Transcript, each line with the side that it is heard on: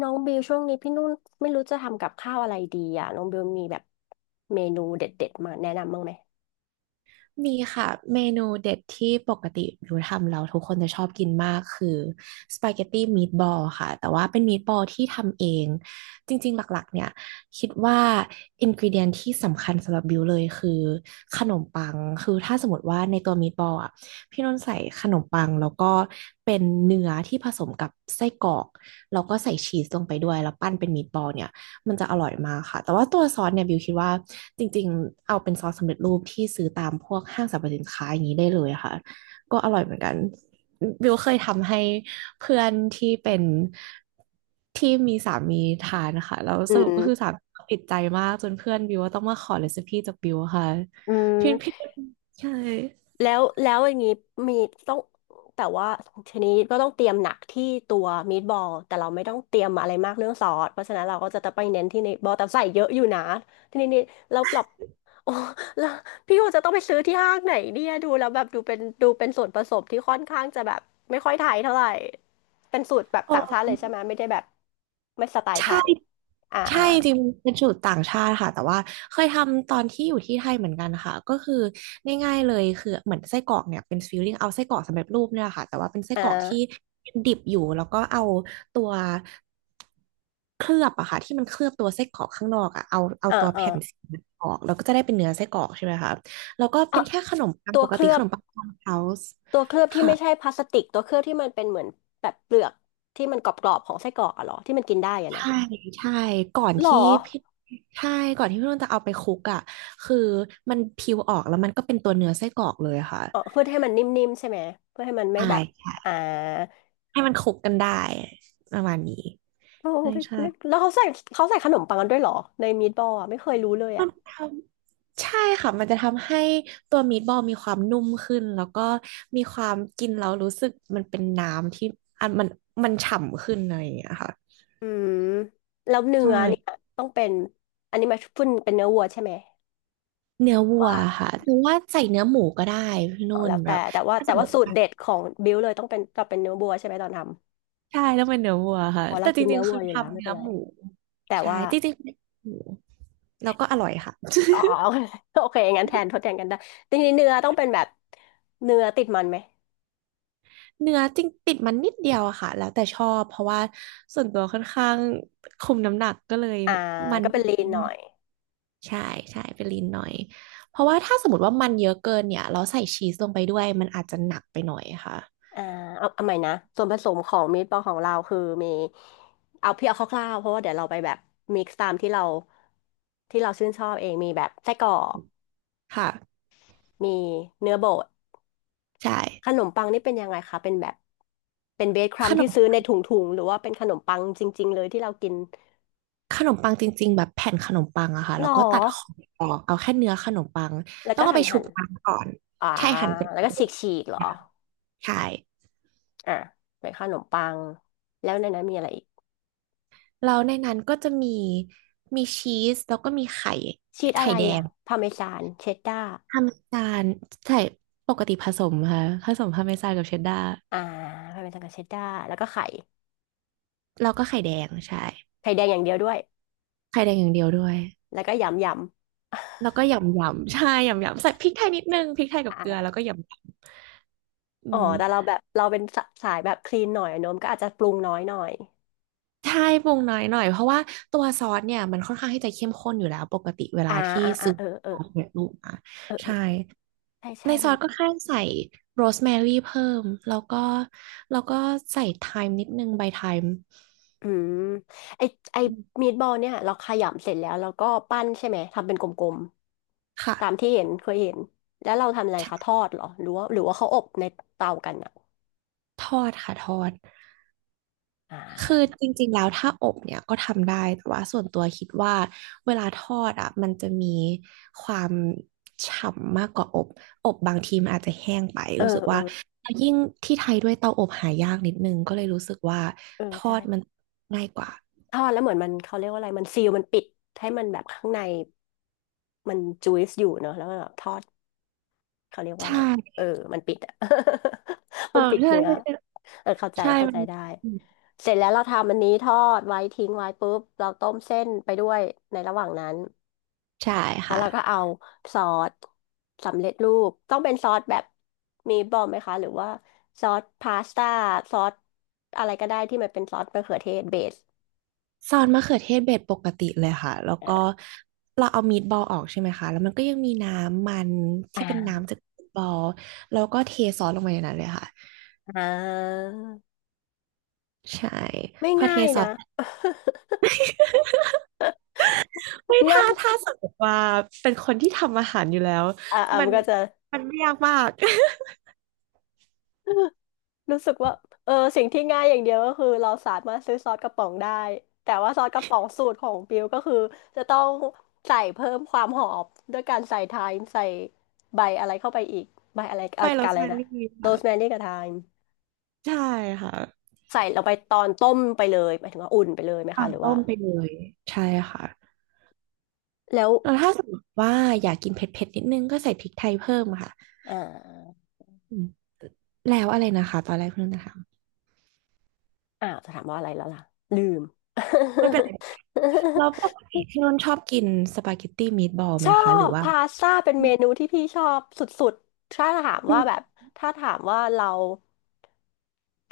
left: น้องบิวช่วงนี้พี่นุ่นไม่รู้จะทำกับข้าวอะไรดีอ่ะน้องบิวมีแบบเมนูเด็ดๆมาแนะนำบ้างไหม
right: มีค่ะเมนูเด็ดที่ปกติบิวทำเราทุกคนจะชอบกินมากคือสปาเกตตี้มีดบอลค่ะแต่ว่าเป็นมีดบอลที่ทำเองจริงๆหลักๆเนี่ยคิดว่าอินก e เดียนที่สำคัญสำหรับบิวเลยคือขนมปังคือถ้าสมมติว่าในตัวมีดบอลอ่ะพี่นนท์ใส่ขนมปังแล้วก็เป็นเนื้อที่ผสมกับไส้กรอกแล้วก็ใส่ชีสลงไปด้วยแล้วปั้นเป็นมีดบอลเนี่ย มันจะอร่อยมากค่ะ แต่ว่าตัวซอสเนี่ยบิวคิดว่าจริงๆเอาเป็นซอสสำเร็จรูปที่ซื้อตามพวกห้างสรรพสินค้าอย่างนี้ได้เลยค่ะก็อร่อยเหมือนกันบิวเคยทำให้เพื่อนที่เป็นที่มีสามีทานนะคะแล้วส
left: อื
right: รุป
left: ม
right: ก็คือสามีติดใจมากจนเพื่อนบิวว่าต้องมาขอเรซิปี้จากบิวค่ะ
left: อื
right: พี่พี่
left: ม
right: ใช่
left: แล้วอย่างนี้มีต้องแต่ว่าชนิดก็ต้องเตรียมหนักที่ตัวมีดบอลแต่เราไม่ต้องเตรียมอะไรมากเรื่องซอสเพราะฉะนั้นเราก็จะไปเน้นที่ในบอลแต่ใส่เยอะอยู่นะทีนี้นี่เราปรับโอ้แล้วพี่ว่าจะต้องไปซื้อที่ห้างไหนเนี่ยดูแล้วแบบดูเป็นส่วนผสมที่ค่อนข้างจะแบบไม่ค่อยไทยเท่าไหร่เป็นสูตรแบบ
right: โอ
left: ต่างชาติเล
right: ้
left: ยใช่ไหมไม่ได้แบบไม่สไตล์ไท
right: ใช่
left: ยอ่า
right: ใช่
left: อ่า
right: จริงๆเป็นสูตรต่างชาติค่ะแต่ว่าเคยทำตอนที่อยู่ที่ไทยเหมือนกันค่ะก็คือง่ายๆเลยคือเหมือนไส้กรอกเนี่ยเป็นฟิลลิ่งเอาไส้กรอกสำเร็จรูปเนี่ยแหละค่ะแต่ว่าเป็นไส้
left: อ่
right: กรอกที่
left: า
right: ดิบอยู่แล้วก็เอาตัวเคลือบอะค่ะที่มันเคลือบตัวไส้กรอกข้างนอกอะเอา
left: อ่า
right: ตัว
left: อ่า
right: แผ่นสีออกแล้วก็จะได้เป็นเนื้อไส้กรอกใช่ไหมคะแล้วก็เป็นแค่ขนมปัง
left: ตัว
right: ปก
left: เค
right: ติ
left: ลือ
right: ข
left: บ
right: นมปังฟาร์มเฮาส์
left: ตัวเคลือบที่
right: ค่ะ
left: ไม่ใช่พลาสติกตัวเคลือบที่มันเป็นเหมือนแบบเปลือกที่มันกรอบๆของไส้กรอกอะเหรอที่มันกินได้อะนะ
right: ใช่ใช่ก่อน
left: หรอ
right: ที่พี่ใช่ก่อนที่พี่นุ่นจะเอาไปคลุกอ่ะคือมันพิวออกแล้วมันก็เป็นตัวเนื้อไส้กรอกเลยอะค่ะ
left: อ๋อเพื่อให้มันนิ่มๆใช่ไหมเพื่อให้มันไม่
right: ใช่
left: แบบ
right: ใช่
left: อ่า
right: ให้มันคลุกกันได้ประมาณนี้
left: โอ้
right: ใช่
left: ไม่
right: ใช่
left: ไม่แล้วเขาใส่เขาใส่ขนมปังกันด้วยเหรอในมีดบอลอะไม่เคยรู้เลย
right: มั
left: อะ
right: นทำใช่ค่ะมันจะทำให้ตัวมีดบอลมีความนุ่มขึ้นแล้วก็มีความกินแล้วรู้สึกมันเป็นน้ำที่อันมันฉ่ำขึ้นอะไรอย่างเงี้ยค่ะ
left: อืมแล้วเนื้
right: ใช
left: อเนี่ย
right: ่
left: ต้องเป็นอันนี้มาฟถ้นเป็นเนื้อวัวใช่ไหม
right: เนื้อวัว
left: ว่า
right: ค่ะหรือว่าใส่เนื้อหมูก็ได้พี่
left: อ๋
right: นุ่
left: อ
right: น
left: แล้ว
right: แบ
left: แต่
right: บ
left: แต่ว่า
right: ถ้าส
left: แต่
right: มม
left: ว่า
right: ติ
left: สูตรเด็ดของบิวเลยต้องเป็นก็เป็นเนื้อวัวใช่ไหมตอนท
right: ใช่ต้องเป็นเนื้อวัวค่ะ
left: ำอ๋อเรา
right: แต่จ
left: กิน
right: ริ
left: เนื้
right: ง
left: อ
right: ๆ
left: วั
right: คื
left: ว
right: อ
left: อยู่แล้ว
right: ทำ
left: ไม่
right: เนื้
left: เป็
right: อ
left: นไร
right: หมู
left: แต่
right: ใช่
left: ว่า
right: จริงๆเป็นหมูแล้วก็อร่อยค่ะ
left: อ๋อ อ๋ อโอเคงั้นแทนทดแทนกันได้ทีนี้เนื้อต้องเป็นแบบเนื้อติดมันไหม
right: เนื้อจริงติดมันนิดเดียวอะค่ะแล้วแต่ชอบเพราะว่าส่วนตัวค่อนข้างคุมน้ำหนักก็เลย
left: อ่า
right: มัน
left: ก็เป็
right: ไม่
left: น
right: เย
left: ลี
right: อะ
left: นหน่
right: มา
left: อ
right: ก
left: ย
right: ใช่ใช่เป็นลีนหน่อยเพราะว่าถ้าสมมติว่ามันเยอะเกินเนี่ยเราใส่ชีสลงไปด้วยมันอาจจะหนักไปหน่อยค่ะ
left: อ่าเอาเอาใหม่นะส่วนผสมของมีทบอลของเราคือมีเอาเพียงเอาคร่าวๆเพราะว่าเดี๋ยวเราไปแบบมิกซ์ตามที่เราชื่นชอบเองมีแบบไส้กรอก
right: ค่ะ
left: มีเนื้อบด
right: ใช่
left: ขนมปังนี่เป็นยังไงคะเป็นแบบเป็นเบสครั
right: ข
left: ม
right: น
left: ที่ซื้อ
right: ม
left: ในถุงๆหรือว่าเป็นขนมปังจริงๆเลยที่เรากิน
right: ขนมปังจริงๆแบบแผ่นขนมปังอะค่ะ
left: หร
right: แล้
left: อ
right: วก็ตัดของออกเอาแค่เนื้อขนมปัง
left: แล้ว
right: ต้อ
left: ก็
right: งเอา
left: หั่
right: ไป
left: น
right: ชุ
left: หั่
right: บ
left: น
right: น้ำก่อน
left: อ่า
right: ใช่หั่นเป็น
left: แล้วก็ฉีกเหรอ
right: ใช่
left: อ่ะเป็นขนมปังแล้วในนั้นมีอะไรอีก
right: แล้วในนั้นก็จะมีมีชีสแล้วก็มีไข่
left: ชีสอะ
right: ไข่
left: ไร
right: แด
left: อ่ะ
right: ง
left: พาเมซานเชดดาร์
right: พาร์เมซานใช่ปกติผสมค่ะผสมพาร์เมซานกับเชดดาร์
left: อ่าพาเมซานกับเชดดาร์แล้วก็ไข่
right: แล้วก็ไข่แดงใช่
left: ไข่แดงอย่างเดียวด้วย
right: ไข่แดงอย่างเดียวด้วย
left: แล้วก็ยำยำ
right: แล้วก็ยำยำใช่ยำยำใส่พริกไทยนิดนึงพริกไทย กับเกลือ
left: อ่า
right: แล้วก็ยำยำอื
left: อ๋อ
right: ม
left: แต่เราแบบเราเป็นสะสายแบบคลีนหน่อยอะโนมก็อาจจะปรุงน้อยหน่อย
right: ใช่ปรุงน้อยหน่อยเพราะว่าตัวซอสเนี่ยมันค่อนข้างที่จะเข้มข้นอยู่แล้ว ปกติเว
left: อ่า
right: ลาที่
left: อ่าอ่า
right: ซื้อ
left: เออเออ
right: ซอสสำเร็จูกมา
left: เออเอ
right: ใช่
left: อใช่
right: ใน
left: ใช่
right: ซ
left: มั
right: อ
left: น
right: สก็แค่ใส่โรสแมรี่เพิ่ม แล้วก็ใส่ไทม์นิดนึงใบไทม์
left: อืมไอไอมีดบอลเนี่ยเราขยำเสร็จแล้วเราก็ปั้นใช่ไหมทำเป็นกลมๆตาม
right: ค่ะ
left: ที่เห็นเคยเห็นแล้วเราทำอะไรคะทอดเหรอหรือว่าเขาอบในเตากันอ่ะ
right: ทอดค่ะทอด
left: อ่
right: คือ
left: า
right: จริงๆแล้วถ้าอบเนี่ยก็ทำได้แต่ว่าส่วนตัวคิดว่าเวลาทอดอ่ะมันจะมีความฉ่ำมากกว่าอบอบบางทีมันอาจจะแห้งไป
left: เออ
right: รู้สึก
left: เออ
right: ว่าแล้วยิ่งที่ไทยด้วยเตาอบหายากนิดนึงก็เลยรู้สึกว่าทอดมัน
left: ใช่
right: ง่ายกว่า
left: ทอดแล้วเหมือนมันเขาเรียกว่าอะไรมันซีลมันปิดให้มันแบบข้างในมันจุยส์อยู่เนอะแล้วมันแบบทอดเขาเรียก
right: ใช
left: ว่าอะไรเอ
right: ่
left: อมันปิดอะ
right: เอ
left: มั
right: อ
left: นปิด
right: ใช่
left: เนื้อ
right: ใช่
left: เออเข้าใจ
right: ใช่
left: เข้า
right: มั
left: ใจ
right: น
left: ได้เสร็จแล้วเราทำอันนี้ทอดไว้ทิ้งไว้ปุ๊บเราต้มเส้นไปด้วยในระหว่างนั้น
right: ใช่
left: แล้ว
right: ค่ะ
left: เราก็เอาซอสสำเร็จรูปต้องเป็นซอสแบบมีบอมไหมคะหรือว่าซอสพาสต้าซอสอะไรก็ได้ที่มันเป็นซอสมะเขือเทศเบส
right: ซอสมะเขือเทศเบ็ดปกติเลยค่ะแล้วก็เราเอามีดบอลออกใช่ไหมคะแล้วมันก็ยังมีน้ำมัน
left: อ่
right: ที่เป็นน้ำ
left: า
right: จากมีทบอลแล้วก็เทซอสลงไปในนั้นเลยค่ะ
left: อ่า
right: ใช่
left: ไม่
right: พอเท
left: ง่าย
right: ซอ
left: นะ
right: สไม่
left: ง่า
right: ท้า
left: ย
right: ท้าสมมติว่าเป็นคนที่ทำอาหารอยู่แล้วมั
left: มั
right: น
left: นก็จะ
right: มันไม่ยากมาก
left: รู้สึกว่าเออสิ่งที่ง่ายอย่างเดียวก็คือเราสามารถซื้อซอสกระป๋องได้แต่ว่าซอสกระป๋องสูตรของบิวก็คือจะต้องใส่เพิ่มความหอมด้วยการใส่ไทม์ใส่ใบอะไรเข้าไปอีกใบอะไร
right: ใบ
left: อะ
right: โร
left: กัน
right: ส
left: อะไร
right: แม
left: นะ
right: รี่
left: โรสแม
right: ค่ะ
left: รี่กับไทม์
right: ใช่ค่ะ
left: ใส่ลงไปตอนต้มไปเลยหมายถึงว่าอุ่นไปเลยไหม
right: ตา
left: คะ
right: ม
left: หรือว่า
right: ต้มไปเลยใช่ค่ะ
left: แล้ว
right: แล้วถ้าสมมติว่าอยากกินเผ็ดๆนิดนึงก็ใส่พริกไทยเพิ่มค่ะ
left: อ่า
right: อืมแล้วอะไรนะคะตอนแรกเพื่อนนะคะ
left: อ้าวจะถามว่าอะไรแล้วล่ะลืม
right: ไม่เป็นไร แล้วป กติพี่นุ่นชอบกินสปาเกตตี้มีทบอล
left: ช
right: ไหม
left: อ
right: คะหรื
left: บ
right: อว่า
left: พาสต้าเป็นเมนูที่พี่ชอบสุดๆถ้าถาม
right: อื
left: ว่า
right: ม
left: แบบถ้าถามว่าเรา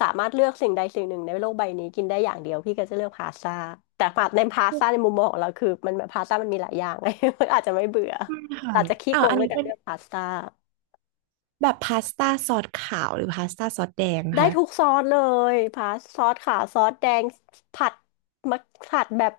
left: สามารถเลือกสิ่งใดสิ่งหนึ่งในโลกใบนี้กินได้อย่างเดียวพี่ก็จะเลือกพาสต้าแต่ฝาดในพาสต้าในมุมมองของเราคือมันพาสต้ามันมีหลายอย่างไง อาจจะไม่เบื่อ
right: ไม่ค่ะ
left: อาจจะขี้
right: อ้า
left: โก
right: ว
left: ง
right: อัน
left: ด้ว
right: นี้
left: ยการ
right: เป็น
left: เลือกพาสต้า
right: แบบพาสต้าซอสขาวหรือพาสต้าซอสแดง
left: ได้
right: คะ
left: ทุกซอสเลยพาสซอสขาวซอสแดงผัดมักผัดแบบ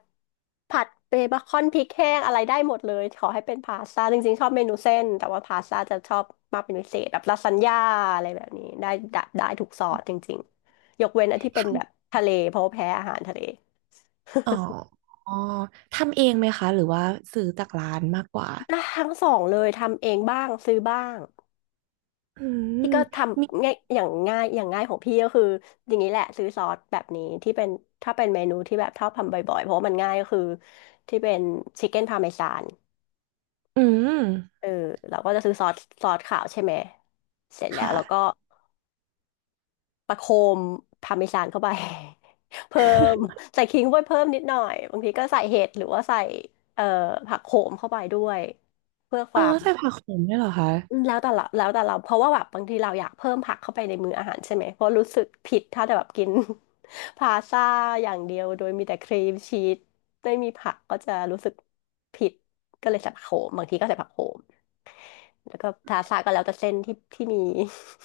left: ผัดเบคอนพริกแห้งอะไรได้หมดเลยขอให้เป็นพาสต้าจริงๆชอบเมนูเส้นแต่ว่าพาสต้าจะชอบมากเป็นพิเศษแบบลาซานญ่าอะไรแบบนี้ได้ทุกซอสจริงๆยกเว้นอันที่เป็นแบบทะเลเพราะว่าแพ้อาหารทะเล
right: อ๋ออ๋อทำเองไหมคะหรือว่าซื้อจากร้านมากกว่า
left: ได้ทั้งสองเลยทำเองบ้างซื้อบ้าง
right: อื
left: พี่
right: ม
left: ก็ท
right: มี
left: ำง่ายอย่างง่ายของพี่ก็คืออย่างนี้แหละซื้อซอสแบบนี้ที่เป็นถ้าเป็นเมนูที่แบบชอบทำบ่อยๆเพราะว่ามันง่ายก็คือที่เป็นชิคเก้นพาเมซาน
right: อืม
left: เออเราก็จะซื้อซอสขาวใช่ไหมเสร็จแล้วเราก็
right: ค่ะ
left: ประโคมพาเมซานเข้าไป เพิ่มใส่ขิงเข้าไปเพิ่มนิดหน่อยบางทีก็ใส่เห็ดหรือว่าใส่เอ่อผักโขมเข้าไปด้วยเพื่อค
right: อ๋อ
left: วาม
right: ใส่ผักโขมด้วยเหรอคะ
left: แล้วแต่เราเพราะว่าแบบบางทีเราอยากเพิ่มผักเข้าไปในมื้ออาหารใช่ไหมเพราะรู้สึกผิดถ้าแต่แบบกิน พาสต้าอย่างเดียวโดยมีแต่ครีมชีสไม่มีผักก็จะรู้สึกผิดก็เลยใส่ผักโขมบางทีก็ใส่ผักโขมแล้วก็พาสต้าก็แล้วแต่เส้นที่มี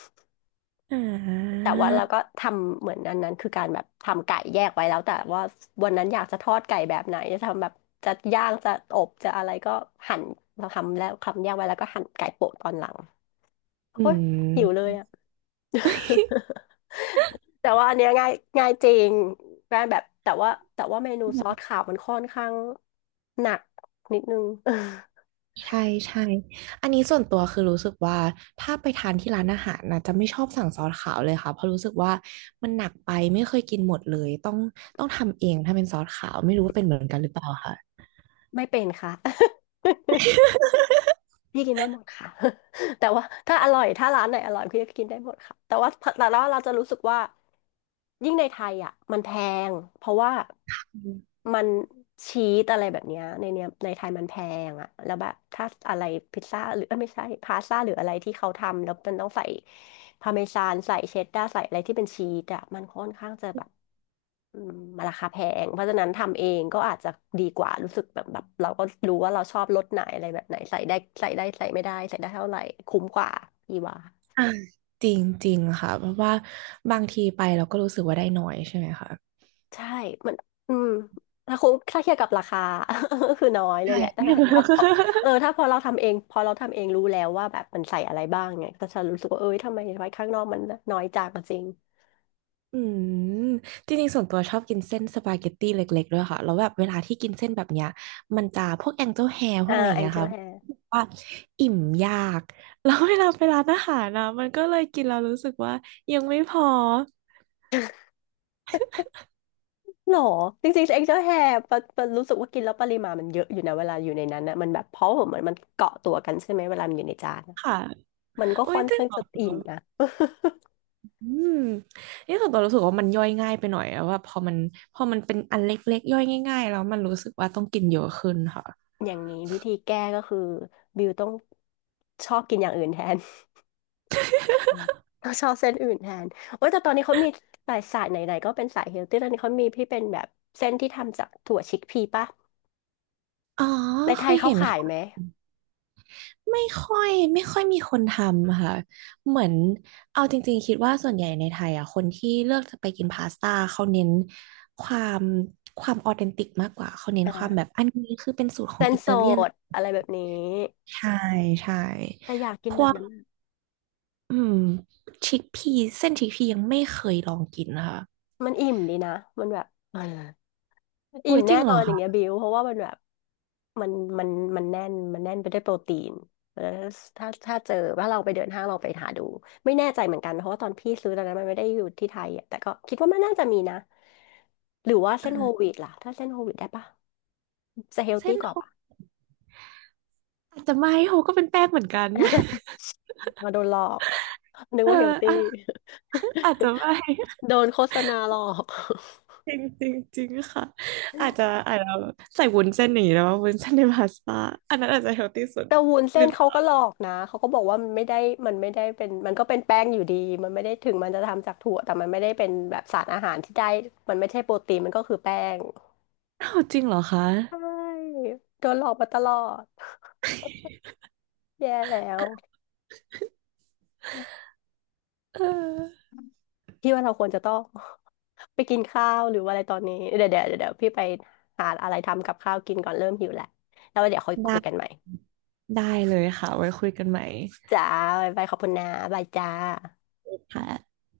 right: อ่า
left: แต่ว่าเราก็ทำเหมือนอันนั้นคือการแบบทำไก่แยกไว้แล้วแต่ว่าวันนั้นอยากจะทอดไก่แบบไหนจะทำแบบจะย่างจะอบจะอะไรก็หั่นเราทำแล้วทำแยกไว้แล้วก็หั่นไก่โปะตอนหลัง
right: อื
left: โอ๊ยหิวเล
right: ม
left: ยอะ แต่ว่าอันเนี้ยง่ายง่ายจริงง่ายแบบแต่ว่าเมนูซอสขาวมันค่อนข้างหนักนิดนึง
right: ใช่ใช่อันนี้ส่วนตัวคือรู้สึกว่าถ้าไปทานที่ร้านอาหารนะจะไม่ชอบสั่งซอสขาวเลยค่ะเพราะรู้สึกว่ามันหนักไปไม่เคยกินหมดเลยต้องทำเองถ้าเป็นซอสขาวไม่รู้ว่าเป็นเหมือนกันหรือเปล่าค่ะ
left: ไม่เป็นค่ะ พี่กินได้หมดค่ะ แต่ว่าถ้าอร่อยถ้าร้านไหนอร่อยพี่ก็กินได้หมดค่ะแต่ว่าเราจะรู้สึกว่ายิ่งในไทยอ่ะมันแพงเพราะว่า
right: อืม
left: มันชีสอะไรแบบเนี้ยในเนี้ยในไทยมันแพงอ่ะแล้วแบบถ้าอะไรพิซซ่าหรือเอ้ยไม่ใช่พาสต้าหรืออะไรที่เขาทำแล้วมันต้องใส่พาร์เมซานใส่เชดดาร์ใส่อะไรที่เป็นชีสอ่ะมันค่อนข้างจะแบบ อืมมันราคาแพงเพราะฉะนั้นทำเองก็อาจจะดีกว่ารู้สึกแบบเราก็รู้ว่าเราชอบรสไหนอะไรแบบไหนใส่ได้ใส่ไม่ได้ใส่ได้เท่าไหร่คุ้มกว่าพี่ว่า
right: อ่าจริงจริงค่ะเพราะว่าบางทีไปเราก็รู้สึกว่าได้น้อยใช่ไหมคะ
left: ใช่มันอืมถ้าคุ้มถ้าเทียบกับราคา ก็คือน้อยเลย
right: ใช่
left: แหละถ้า พอเออถ้าพอเราทำเองพอเราทำเองรู้แล้วว่าแบบมันใส่อะไรบ้างไงก็จะรู้สึกว่าเอ้ยทำไมไว้ข้างนอกมันน้อยจังจริง
right: อืมจริงๆส่วนตัวชอบกินเส้นสปาเกตตี้เล็กๆด้วยค่ะแล้วแบบเวลาที่กินเส้นแบบเนี้ยมันจะพวกแองเจิลแฮร์พว
left: อ่า
right: กอะไรอย่า
left: แอ
right: ง
left: ง
right: เงี้ย
left: เจิล
right: ค่ะ
left: แฮ
right: ว่าอิ่มยาก แล้วเวลาไปร้านอาหารนะมันก็เลยกินแล้วรู้สึกว่ายังไม่พอ
left: หรอจริงๆเอ็กซ์ตร้าแฮร์ปะรู้สึกว่ากินแล้วปริมาณมันเยอะอยู่นะเวลาอยู่ในนั้นนะมันแบบเพราะว่าเหมือนมันเกาะตัวกันใช่ไหมเวลามันอยู่ในจานน่ะ
right: ค่ะ
left: มันก็
right: โอ้ย
left: ค่อน
right: จริง
left: ข้าง
right: เหรอ
left: จะอิ่มนะ
right: อืมนี่ส่วนตัวรู้สึกว่ามันย่อยง่ายไปหน่อยอะว่าพอมันเป็นอันเล็กๆย่อยง่ายๆแล้วมันรู้สึกว่าต้องกินเยอะขึ้นค่ะ
left: อย่างนี้วิธีแก้ก็คือบิวต้องชอบกินอย่างอื่นแทน ต้องชอบเส้นอื่นแทนโอ้ยแต่ตอนนี้เขามีสายสายไหนๆก็เป็นสายเฮลตี้ตอนนี้เขามีที่เป็นแบบเส้นที่ทำจากถั่วชิคพีป่ะ
right: อ๋อ
left: ในไท
right: เค
left: ย
right: ย
left: เขา
right: เห็น
left: ขายไหม
right: ค่ะ ไม่ค่อยมีคนทำค่ะเหมือนเอาจริงๆคิดว่าส่วนใหญ่ในไทยอ่ะคนที่เลือกจะไปกินพาสต้าเขาเน้นความความออเทนติกมากกว่าเขาเน้น
left: อ่
right: ความแบ
left: า
right: บอันนี้คือเป็นสูตรขอ
left: เส้
right: ง
left: น
right: อิ
left: ส
right: ตาเลียน
left: ดอะไรแบบนี้
right: ใช่ใช่
left: แต่อยากกินแบบนั้น
right: อืมชิคพีเส้นชิคพียังไม่เคยลองกินนะคะ
left: มันอิ่มดีนะ มันแบบเอออิ่
right: โอ้
left: ม
right: ยจ
left: แน่
right: ริงเห
left: น
right: ร
left: อ
right: อ
left: นอย่าง
right: คะ
left: เงี้ยบิวเพราะว่ามันแบบมันมันมันแน่นมันแน่นไปด้วยโปรตีนแล้วถ้าเจอว่าเราไปเดินห้างเราไปหาดูไม่แน่ใจเหมือนกันเพราะว่าตอนพี่ซื้อตอนนั้นมันไม่ได้อยู่ที่ไทยอ่ะแต่ก็คิดว่ามันน่าจะมีนะหรือว่าเส้นโฮล
right: อ่า
left: วีตล่ะถ้าเส้นโฮลวีตได้ปะจะเฮล
right: เส้
left: ตี้
right: น
left: ก
right: โฮ
left: ว่าปะ
right: อาจจะไม่โฮก็เป็นแป้งเหมือนกัน
left: มาโดนหลอก นึก
right: เออ
left: ว่าเฮลตี้
right: อ่ะ อาจจะไม่
left: โดนโฆษณาหลอก
right: จริงจริงจริงค่ะอาจจะใส่วุ้นเส้นอย่างนี้แล้วว่าวุ้นเส้นในพาสต้าอันนั้นอาจจะเฮลตี้สุด
left: แต่วุ้น
right: ห
left: เส้
right: รือ
left: นเขาก็หลอกนะเขาก็บอกว่ามันไม่ได้มันไม่ได้เป็นมันก็เป็นแป้งอยู่ดีมันไม่ได้ถึงมันจะทำจากถั่วแต่มันไม่ได้เป็นแบบสารอาหารที่ได้มันไม่ใช่โปรตีนมันก็คือแป้ง
right: อ้าวจริงเหรอคะ
left: ใช่โดนหลอกมาตลอดแย่แล้ว
right: เออ
left: พี่ว่าเราควรจะต้อง ไปกินข้าวหรือว่าอะไรตอนนี้เดี๋ยวพี่ไปหาอะไรทำกับข้าวกินก่อนเริ่มหิวแหละแล้วเดี๋ยวค่อยคุ
right: ได้
left: ยกันใหม่
right: ได้เลยค่ะไว้คุยกันใหม่
left: จ้าบายบายขอบคุณนะบายจ้า
right: ค่ะ